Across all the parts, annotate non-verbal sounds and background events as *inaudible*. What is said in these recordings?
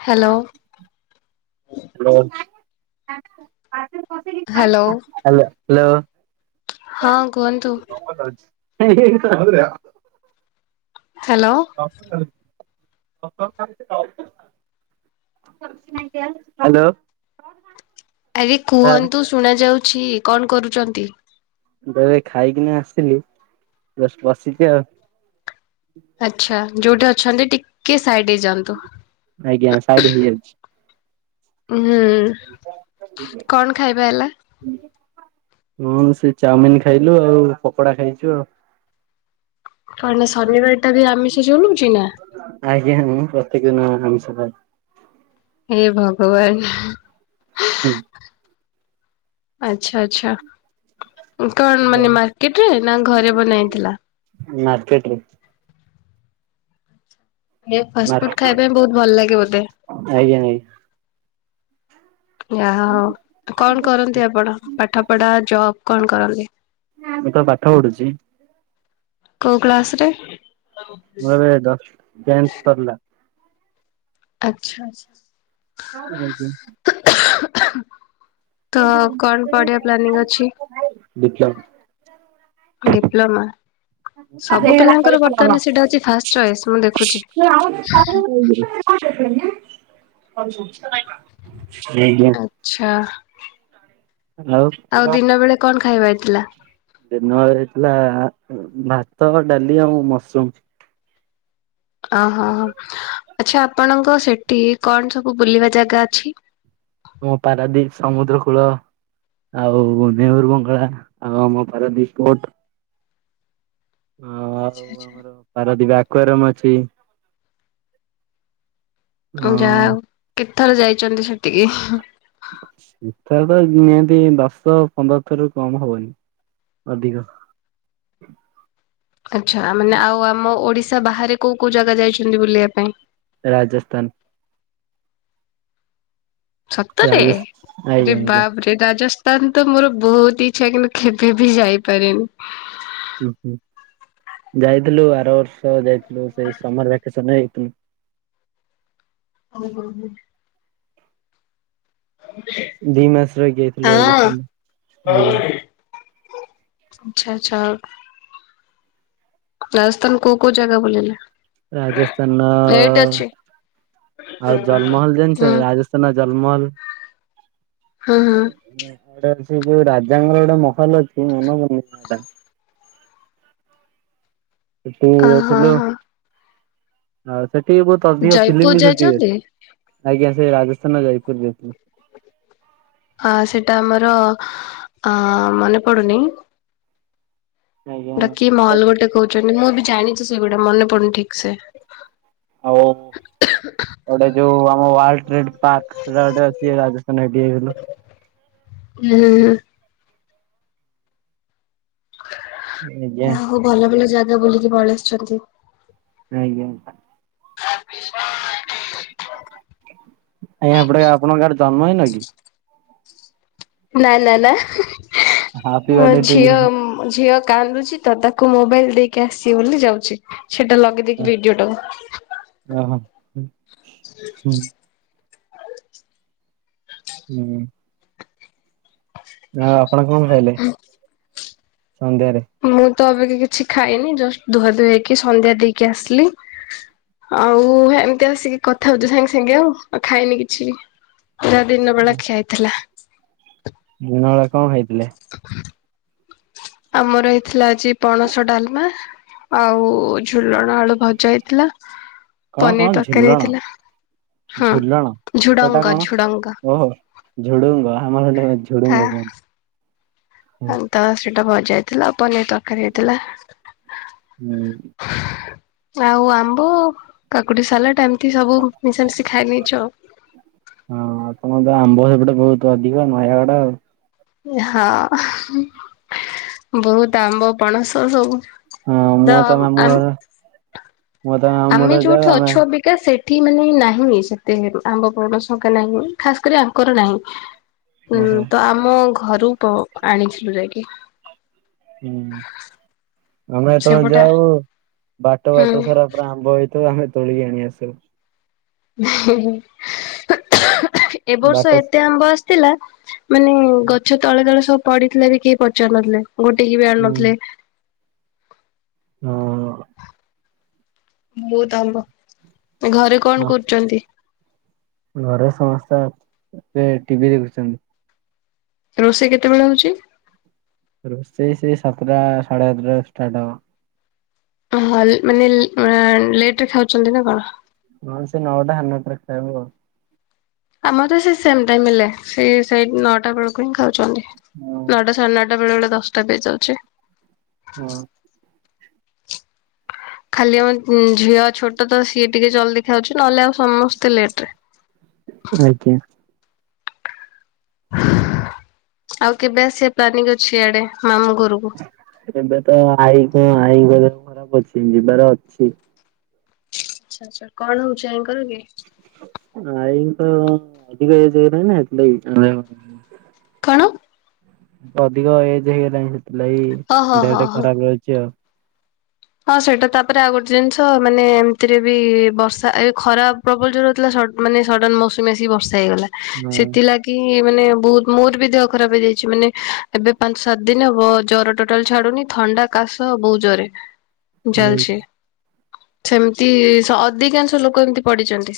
Hello hello hello hello. ହଁ କୁହନ୍ତୁ hello. Hello. Hello. ଆରେ କୁହନ୍ତୁ ଶୁଣ ଯାଉଛି। କଣ କରୁଛନ୍ତି? *unintelligible* ଖାଇକିନା ଆସିଲି ଜଷ୍ଟ ବସିଛି ଆଉ। ଆଚ୍ଛା ଯୋଉଠି ଅଛନ୍ତି ଟିକେ ସାଇଡ ହେଇଯାଆନ୍ତୁ। ଆଜ୍ଞା ସାଇଡ୍ ହେଇଯାଉଛି। ହୁଁ କଣ ଖାଇବା ହେଲା? ହୁଁ ହୁଁ ସେ ଚାଉମିନ ଖାଇଲୁ ଆଉ ପକୋଡା ଖାଇଛୁ ଆଉ। କଣ ନା ଶନିବାର ଟା ବି ଆମିଶ ଚଲୁଛି ନା? ଆଜ୍ଞା ହଁ ପ୍ରତ୍ୟେକ ଦିନ ଆମିଷ। ହେ ଭଗବାନ। ହୁଁ। ଆଚ୍ଛା ଆଚ୍ଛା। କଣ ମାନେ ମାର୍କେଟ ରେ ନା ଘରେ ବନା ହେଇଥିଲା? ମାର୍କେଟ ରେ। ଏ ଫାଷ୍ଟ ମାର୍କେ ଫୁଡ୍ ଖାଇବା ପାଇଁ ବହୁତ ଭଲ ଲାଗେ ବୋଧେ? ଆଜ୍ଞା ନାଇଁ। ଯାହା ହଉ କଣ କରନ୍ତି ଆପଣ ପାଠ ପଢା ଜବ କଣ କରନ୍ତି? ଆଜ୍ଞା ମୁଁ ତ ପାଠ ପଢୁଛି। କୋଉ କ୍ଲାସ ରେ? ମୋର ଏବେ ଜଷ୍ଟ୍ ତେନ୍ଥ ସରିଲା। ଆଚ୍ଛା ଆ। ହ ହ ତ କଣ ପଢ଼ିବା ପ୍ଲାନିଂ ଅଛି? ଡିପ୍ଲୋମା। ଡିପ୍ଲୋମା? ସବୁ ପିଲାଙ୍କର ବର୍ତ୍ତମାନ ସେଟା ହଉଛି ଫାଷ୍ଟ ଚଏସ୍ ମୁଁ ଦେଖୁଛି। ଆଜ୍ଞା ଆଛା ଆଉ ଦିନ ବେଳେ କଣ ଖାଇବା ହେଇଥିଲା? ଦିନବେଳ‌ ହେଇଥିଲା ଭାତ ଡାଲି ଆଉ ମସରୁମ। ଓହୋ ଆଚ୍ଛା ଆପଣଙ୍କ ସେଠି କଣ ସବୁ ବୁଲିବା ଜାଗା ଅଛି? ମୁଁ ପାରାଦୀପ ସମୁଦ୍ର କୂଳ। ଆଉ ନେହେରୁ ବଙ୍ଗଳା, ଆଉ ଆମ ପାରାଦୀପ ପୋର୍ଟ। ଆଚ୍ଛା ଆଚ୍ଛା। ପାରାଦିପ ଆକ୍ୱାରିୟମ୍ ଅଛି। ହଁ ଯା ଆଉ କେତେ ଥର ଯାଇଛନ୍ତି ସେଠିକି? ସେଥର ତ ନିହାତି ଦଶ ପନ୍ଦର ଥର କମ ହବନି ଅଧିକ। ଆଚ୍ଛା ମାନେ ଆଉ ଆମ ଓଡ଼ିଶା ବାହାରେ କୋଉ କୋଉ ଜାଗା ଯାଇଛନ୍ତି ବୁଲିବା ପାଇଁ? ରାଜସ୍ଥାନ। ସତରେ ରାଜ ଆରେ ଆଜ୍ଞା ଆଜ୍ଞା ବାପରେ ରାଜସ୍ ତାନ୍ ତ ମୋର ବହୁତ ଇଚ୍ଛା କିନ୍ତୁ କେବେ ବି ଯାଇପାରିନି। ହୁଁ ହୁଁ ଯାଇଥିଲୁ ଆର ବର୍ଷ ଯାଇଥିଲୁ ସେଇ ସମର ଭ୍ୟାକେସନ ରେ ଯାଇଥିଲୁ। ହୁଁ ହୁଁ ହୁଁ। ଦି ମାସ ରହିକି ଆଇଥିଲୁ ହଁ ରାଜସ୍ଥାନରେ ଆଜ୍ଞା। ଆଚ୍ଛା ଆଚ୍ଛା। ରାଜସ୍ଥାନ କୋଉ କୋଉ ଜାଗା ବୁଲିଲେ? ରାଜସ୍ଥାନ ର ଏଇଟ୍ ଅଛି ଆଉ ଜଲ୍ ମହଲ ଜାଣିଚ? ହୁଁ। ରାଜ ଜଲ୍ ମହଲ ହଁ ହଁ ତାର ସେ ଯୋଉ ରାଜାଙ୍କର ଗୋଟେ ମହଲ ଅଛି, ମନ। *unintelligible* ସେଠିକି ଅ ହଁ ଯାଇଥିଲୁ। ହଁ ଆଉ ସେଠି ବି ବହୁତ ଅଧିକ ଫିଲ୍ମ ଜୟପୁର ବି ସୁଟ୍ ହୁଏ। ଯାଇଛନ୍ତି? ଆଜ୍ଞା ସେ ରାଜସ୍ଥାନ ର ଜୟପୁର ଯାଇଥିଲୁ। ହଁ ସେଟା ଆମର ଅ ମନେ ପଡୁନି ଆଜ୍ଞା ହେଟା କି ମହଲ ଗୋଟେ କହୁଛନ୍ତି ମୁଁ ବି ଜାଣିଚି ସେଇଗୁଡା ମନେ ପଡୁନି ଠିକ୍ ସେ। ଆଉ ଆଉ ଗୋଟେ ଯୋଉ ଆମ ୱାଲ୍ ଟ୍ରିଟ୍ *unintelligible* ରାଜସ୍ଥାନ। *unintelligible* *unintelligible* ଯାହା *unintelligible* ହଉ ଭଲ ଭଲ ଜାଗା ବୁଲିକି ପଳେଇ ଆସିଚନ୍ତି। ଆଜ୍ଞା। *unintelligible* ଆଜ୍ଞା ହେପଟେ ଆପଣଙ୍କ ଆଡେ ଜନ୍ମ ହେଇନ କି? ନାଇଁ ନା ନା। ହାପି ମୋ ବାର୍ଥଡେ ଟୁ ଝିଅ ୟୁ। ଝିଅ କାନ୍ଦୁଚି। ତ ତାକୁ ମୋବାଇଲ ଦେଇକି ଆସଚି ବୋଲି ଯାଉଚି। ସେଟା ଲଗେଇ ଦେଇକି ଭିଡିଓ ଟାକୁ। ଓ ହ। ହ ହୁଁ। ହଉ ଆପଣ କଣ ଖାଇଲେ ସନ୍ଧ୍ୟାରେ? ମୁଁ ତ ଏବେକି କିଛି ଖାଇନି। ଜଷ୍ଟ ଧୁଆ ଧୁଇ ହେଇକି ସନ୍ଧ୍ୟା ଦେଇକି ଆସିଲି। ଆଉ ଏମିତି ଆସିକି କଥା ହଉଚୁ ସାଙ୍ଗେ ସାଙ୍ଗେ ଆଉ ଆଉ ଖାଇନି କିଛି ବି। ଯାହା ଦିନ ବେଳା ଖିଆ ହେଇଥିଲା। ଦିନ ବେଳା କଣ ଖାଇଥିଲେ? ଆମର ହେଇଥିଲା ଆଜି ପଣସ ଡାଲମା। ଆଉ ଝୁଲଣ ଆଳୁ ଭଜା ହେଇଥିଲା। କଣ ପନିର କଣ ତରକାରୀ ଝୁଲଣ ହେଇଥିଲା। ହଁ ଝୁଲଣ ସେଟା ଝୁଡ଼ଙ୍ଗ କଣ ଝୁଡ଼ଙ୍ଗ। ଓହୋ ଝୁଡୁଙ୍ଗ ଆମର ହେଟା ଝୁଡୁଙ୍ଗ କୁହନ୍ତି। ଆମ ତ ସେଇଟା ଭଜା ହେଇଥିଲା ଆଉ ପନିର ତରକାରୀ ହେଇଥିଲା। *unintelligible* ଆଉ ଆମ୍ବ କାକୁଡି ସାଲାଡ ଏମିତି ସବୁ ମିଶାମିଶି ଖାଇ ନେଇଚୁ ଆଉ। ହଁ। ତମର ତ ଆମ୍ବ ସେପଟେ ବହୁତ ଅଧିକ ନୟାଗଡ ଆଉ। ହଁ। ବହୁତ ଆମ୍ବ ପଣସ ସବୁ। ହଁ ତ ମୁଁ ହେତେବେଳେ ମାମୁଁ ଘର ମୁଁ ତ ମାମୁଁ ଆମେ ଘର ଯାଉ ଯୋଉଠି ଆମେ ଅଛୁ ଅବି କା ସେଠି ମାନେ ନାହିଁ ସେତେ ଆମ୍ବ ପଣଣ ଅଙ୍କା ନାହିଁ। ଖାସ୍ କରି ଆଙ୍କର ନାହିଁ। ହୁଁ, ଓହୋ ତ ଆମ ଘରୁ ପ ଆଣିଥିଲୁ ଯାଇକି। ହୁଁ। ଆମେ ଯେତେବେଳେ ସେପଟା। ଯାଉ ବାଟ ବାଟ ସାରା ହୁଁ ପୁରା ଆମ୍ବ ହେଇ ଥିବ ଆମେ ତୋଳିକି ଆଣି ଆସୁ। ଏବ ବର୍ଷ ବାଟ ଏତେ ଆମ୍ବ ଆସିଥିଲା ମାନେ ଗଛ ତଳେ ତଳେ ସବୁ ପଡିଥିଲା ବି କେହି ପଚାରୁ ନଥିଲେ। ଗୋଟେଇକି ବି ଆଣୁ ହୁଁ ନଥିଲେ। ହଁ। ବହୁତ୍ ଆମ୍ବ। ଘରେ କଣ ହଁ କରୁଚନ୍ତି? ଘରେ ସମସ୍ତେ ଏବେ ଟିଭି ଦେଖୁଛନ୍ତି। ରୋଷେଇ କେତେବେଳେ ହଉଚି? ରୋଷେଇ ସେଇ ସାତଟା ସାଢେ ସାତଟା ରେ ଷ୍ଟାର୍ଟ ହବ। *unintelligible* ମାନେ ଲେଟ୍ ରେ ଖାଉଛନ୍ତି ନା କଣ? ହଁ ସେ ନଅଟା ସାଢ଼େ ନଅଟାରେ ଖାଇବୁ ଆଉ। ଆମର ତ ସେ ସେମ ଟାଇମ ହେଲା ସେଇ ସେଇ ନଅଟା ବେଳକୁ ହିଁ ଖାଉଛନ୍ତି। ହଁ ନଅଟା ସାଢେ ନଅ ଟା ବେଳେ ବେଳେ ଦଶଟା ବି ଚାଲଛି। ହୁଁ। ଖାଲି ଆମ ଉଁ ଝିଅ ଛୋଟ ତ ସିଏ ଟିକେ ଜଲ୍ଦି ଖାଉଛି ନହେଲେ ଆଉ ସମସ୍ତେ ଲେଟ ରେ। ଆଜ୍ଞା। ଆଉ କେବେ ଆସିବା ପ୍ଲାନିଂ ଅଛି ଇଆଡେ, ମାମୁଁ ଘରକୁ। ଏବେ ତ ଆଈ କଣ ଆଈ ଙ୍କର ଖରାପ ଅଛି ଯିବାର ଅଛି। ଆଚ୍ଛା ଆଚ୍ଛା କଣ ହଉଛି ଆଇଙ୍କର କି? ଆଈଙ୍କର ଅଧିକ ଏଜ ହେଇଗଲାଣି ନା ହେଥିଲାଗି *unintelligible* କଣ? ଅଧିକ ଏଜ ହେଇଗଲାଣି ସେଥିଲାଗି ଓହୋ ହଁ ଦେହଟା ହଁ। ଖରାପ ରହୁଛି ଆଉ। ହଁ ସେଇଟା ତାପରେ ଆଉ ଗୋଟେ ଜିନିଷ ମାନେ ଏମିତିରେ ବି ବର୍ଷା ଏ ଖରା ପ୍ରବଳ ଜୋର ହଉଥିଲା ସଡ଼ ମାନେ ସଡନ ମୌସୁମୀ ଆସିକି ବର୍ଷା ହେଇଗଲା ହଁ ସେଥିଲା କି ମାନେ ବହୁତ ମୋର ବି ଦେହ ଖରାପ ହେଇଯାଇଛି ମାନେ ଏବେ ପାଞ୍ଚ ସାତ ଦିନ ହବ ଜର ଟୋଟାଲି ଛାଡୁନି। ଥଣ୍ଡା, କାଶ ବହୁ ଜୋରରେ। ଏଇ ଚାଲଛି। ସେମିତି ଅଧିକାଂଶ ଲୋକ ଏମତି ପଡିଛନ୍ତି।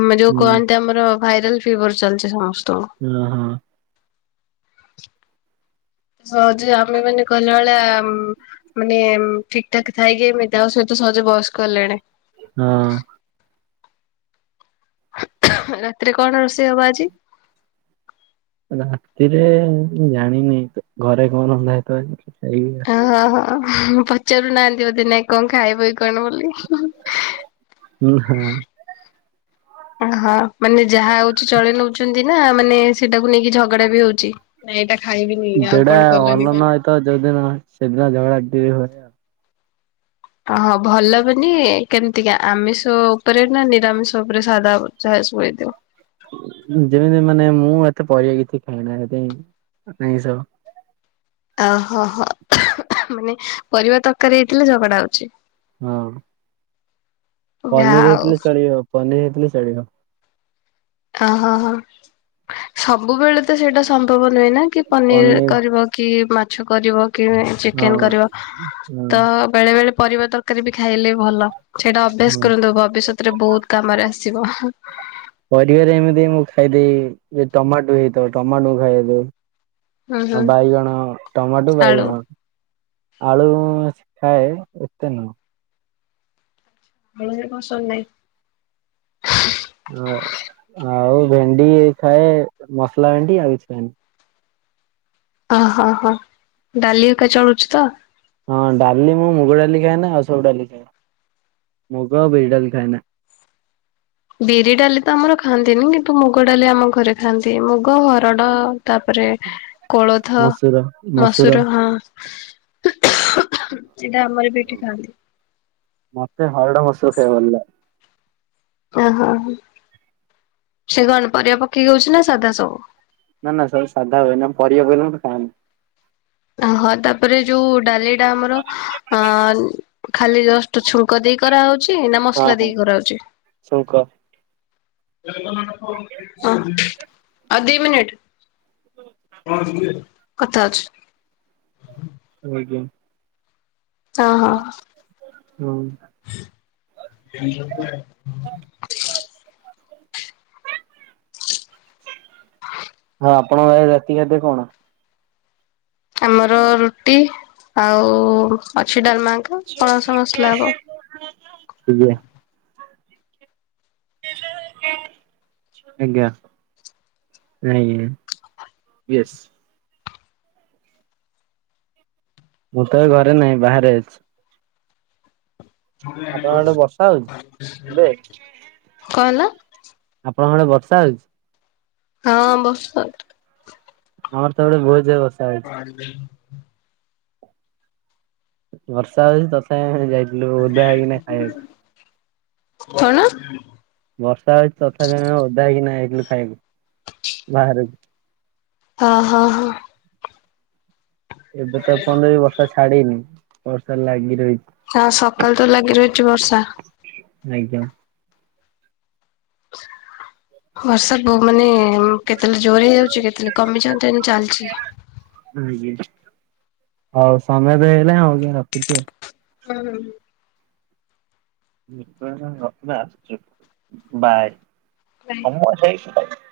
ଉମ ଯୋଉ ହୁଁ କୁହନ୍ତି ଆମର ଭାଇରାଲ ଫିଭର ଚାଲିଛି ସମସ୍ତଙ୍କୁ। ହୁଁ ହୁଁ। ହଉ ଯେ ଆମେ ମାନେ କହିଲା ଭଳିଆ ଉମ ମାନେ ଉମ ଠିକ ଠାକ୍ ଥାଇକି ଏମିତି ଆଉ ସେ ତ ସହଜେ ବୟସ୍କ ହେଲେଣି। ହଁ। ରାତିରେ କଣ ରୋଷେଇ ହବ ଆଜି? ରାତିରେ ମୁଁ ଜାଣିନି ତ ଘରେ କଣ ରନ୍ଧା ହେଇଥିବ ଆଜି ଖାଇିକି ହଁ ହଁ। ପଚାରୁ ନାହାନ୍ତି ବୋଧେ ନାଇଁ କଣ ଖାଇବ କି କଣ ବୋଲି? ହୁଁ ହାଁ। ଓହୋ ମାନେ ଯାହା ହଉଛି ଚଳେଇ ନଉଛନ୍ତି ନା ମାନେ ସେଇଟାକୁ ନେଇକି ଝଗଡା ବି ହଉଛି। ନାଇଁ ଏଇଟା ଖାଇବିନି ଆଉ କଣ କଲନି କାଇଁ ତ ଯୋଉଦିନ ସେଦିନ ଝଗଡ଼ା ବ *unintelligible* ହୁଏ ଆଉ। ହଁହଁ ଭଲ ମାନେ କେମିତିକା ଆମିଷ ଉପରେ ନା ନିରାମିଷ ଉପରେ ସାଧା ଯାହା। *unintelligible* ଯେମିତି ମାନେ ମୁଁ ଏତେ ପରିବା କିଛି ଖାଇନା *unintelligible* ଏ ସବୁ। ଆ ହ ହ, ମାନେ ପରିବା ତରକାରୀ ହେଇଥିଲେ ଝଗଡା ହଉଛି। ହଁ। ଯାହା ପନିର ହଉ ହେଇଥିଲେ ଚଳିବ, ପନିର ହେଇଥିଲେ ଚଳିବ। ଆ ହ ହ। ସବୁବେଳେ ତ ସେଇଟା ସମ୍ଭବ ନୁହେଁ ନା କି ପନିର କରିବ। କି ମାଛ କରିବ, କି ହଁ ଚିକେନ କରିବ ହଁ ତ ବେଳେ ବେଳେ ପରିବା ତରକାରୀ ବି ଖାଇଲେ ଭଲ। ସେଇଟା ଅଭ୍ୟାସ ହଁ। କରନ୍ତୁ ଭବିଷ୍ୟତରେ ବହୁତ କାମରେ ଆସିବ। ପରିବାରେ ଏମିତି ମୁଁ ଖାଇଦେଇ ଯଦି ଟମାଟୋ ହେଇଥିବ ଟମାଟୋ ମୁଁ ଖାଇବା ପାଇଁ ଆଉ ହୁଁ ବାଇଗଣ ଟମାଟୋ, ଆଳୁ। ବାଇଗଣ। ଆଳୁ ମୁଁ ଖାଏ ଏତେ ନୁହଁ। ବେଳେ ବେଳେ କଣ *unintelligible* ନାହିଁ। ହ ଆଉ ଭେଣ୍ଡି ଖାଏ ମସଲା ଭେଣ୍ଡି ଆଉ କିଛି ଖାଏନି। ଅ ହ ହ। ଡାଲି ଏକା ଚାଉଳ *unintelligible* ଅଛି ତ। ହଁ ଡାଲି ମୁଁ ମୁଗ ଡାଲି ଖାଏନା ଆଉ ସବୁ ଡାଲି ଖାଏ। ମୁଗ ଆଉ ବିରି ଡାଲି ଖାଏ ନା। ବିରି ଡାଲି ତ ଆମର ଖାଆନ୍ତିନି କିନ୍ତୁ ମୁଗ ଡାଲି ଆମ ଘରେ ଖାଆନ୍ତି। ମୁଗ, ହରଡ ତାପରେ କୋଳଥ, ମସୁର ହଁ। ସେଇଟା ଆମର ବି ଏଠି ଖାଆନ୍ତି। ମତେ ହରଡ଼, ମସୁର ଖାଇବାକୁ ଭଲଲାଗେ। ଆ ହ ହ। ସେ କଣ ପରିବା ପକେଇକି ହଉଛି ନା ସାଧା ସବୁ। ନା ନା ସବୁ ସାଧା ହୁଏ ନା ପରିବା ଫରିବା ମୁଁ ଖାଏନି। ହଁ ତାପରେ ଯୋଉ ଡାଲିଟା ଆମର ଅ ଖାଲି ଜଷ୍ଟ ଛୁ ଛୁଙ୍କ ଦେଇ କରାହେଉଛି ନା ମସଲା ଦେଇକି କରାହଉଛି। ଛୁଙ୍କ। ହ, ଅଉ ଦି ମିନିଟ। କଥା ହଉଛୁ। *unintelligible* ହଁ ହଁ। ହୁଁ। କେଉଁଝର ଯିବା? ଆପଣଙ୍କର ରାତି ଖାଦ୍ୟ କଣ? ଆମର ରୁଟି ଆଉ ଅଛି ଡାଲମାଙ୍କ। ଆଜ୍ଞା। ଆଜ୍ଞା। ନାଇ ୟେସ। ମୁଁ ତ ଏ ଘରେ ନାହିଁ ବାହାରେ ଅଛି। ଆପଣଙ୍କ ଆଡେ ବର୍ଷା ହଉଛି ଏବେ? କଣ ହେଲା ଆପଣଙ୍କ ଆଡେ ବର୍ଷା ହଉଛି? ହଁ ବର୍ଷା ହଉଚି। ଆମର ତ ଇଆଡେ ବହୁତ ଜୋରରେ ବର୍ଷା ହଉଛି। *unintelligible* ବର୍ଷା ହଉଛି ତଥାପି ଆମେ ଯାଇଥିଲୁ ଓଦା ହେଇକିନା ଖାଇବାକୁ। କଣ? ବର୍ଷା ହଉଛି ତଥାପି ଆମେ ଓଦା ହେଇକିନା ଯାଇଥିଲୁ ଖାଇବାକୁ ବାହାରକୁ। ହଁ ହଁ ହଁ। ଏବେ ତ ଏ ପର୍ଯ୍ୟନ୍ତ ବି ବର୍ଷା ଛାଡନି ବର୍ଷା ଲାଗିରହିଛି। ହ ସକାଳୁ ତ ଲାଗି ରହିଛି ବର୍ଷା। ଆଜ୍ଞା। ବର୍ଷା ବହୁ ମାନେ କେତେବେଳେ ଜୋରେ ହେଇଯାଉଛି କେତେବେଳେ କମିଯାଉଛି ଏମିତି ଚାଲିଛି। ଆଜ୍ଞା ହଉ ସମୟ ଏବେ ହେଇଗଲା ହଉ ମୁଁ ରଖୁଛି ଆଉ। ହୁଁ ହୁଁ। *unintelligible* ବାଏ। ବାଏ। ହଁ ସେଇଥିପାଇଁ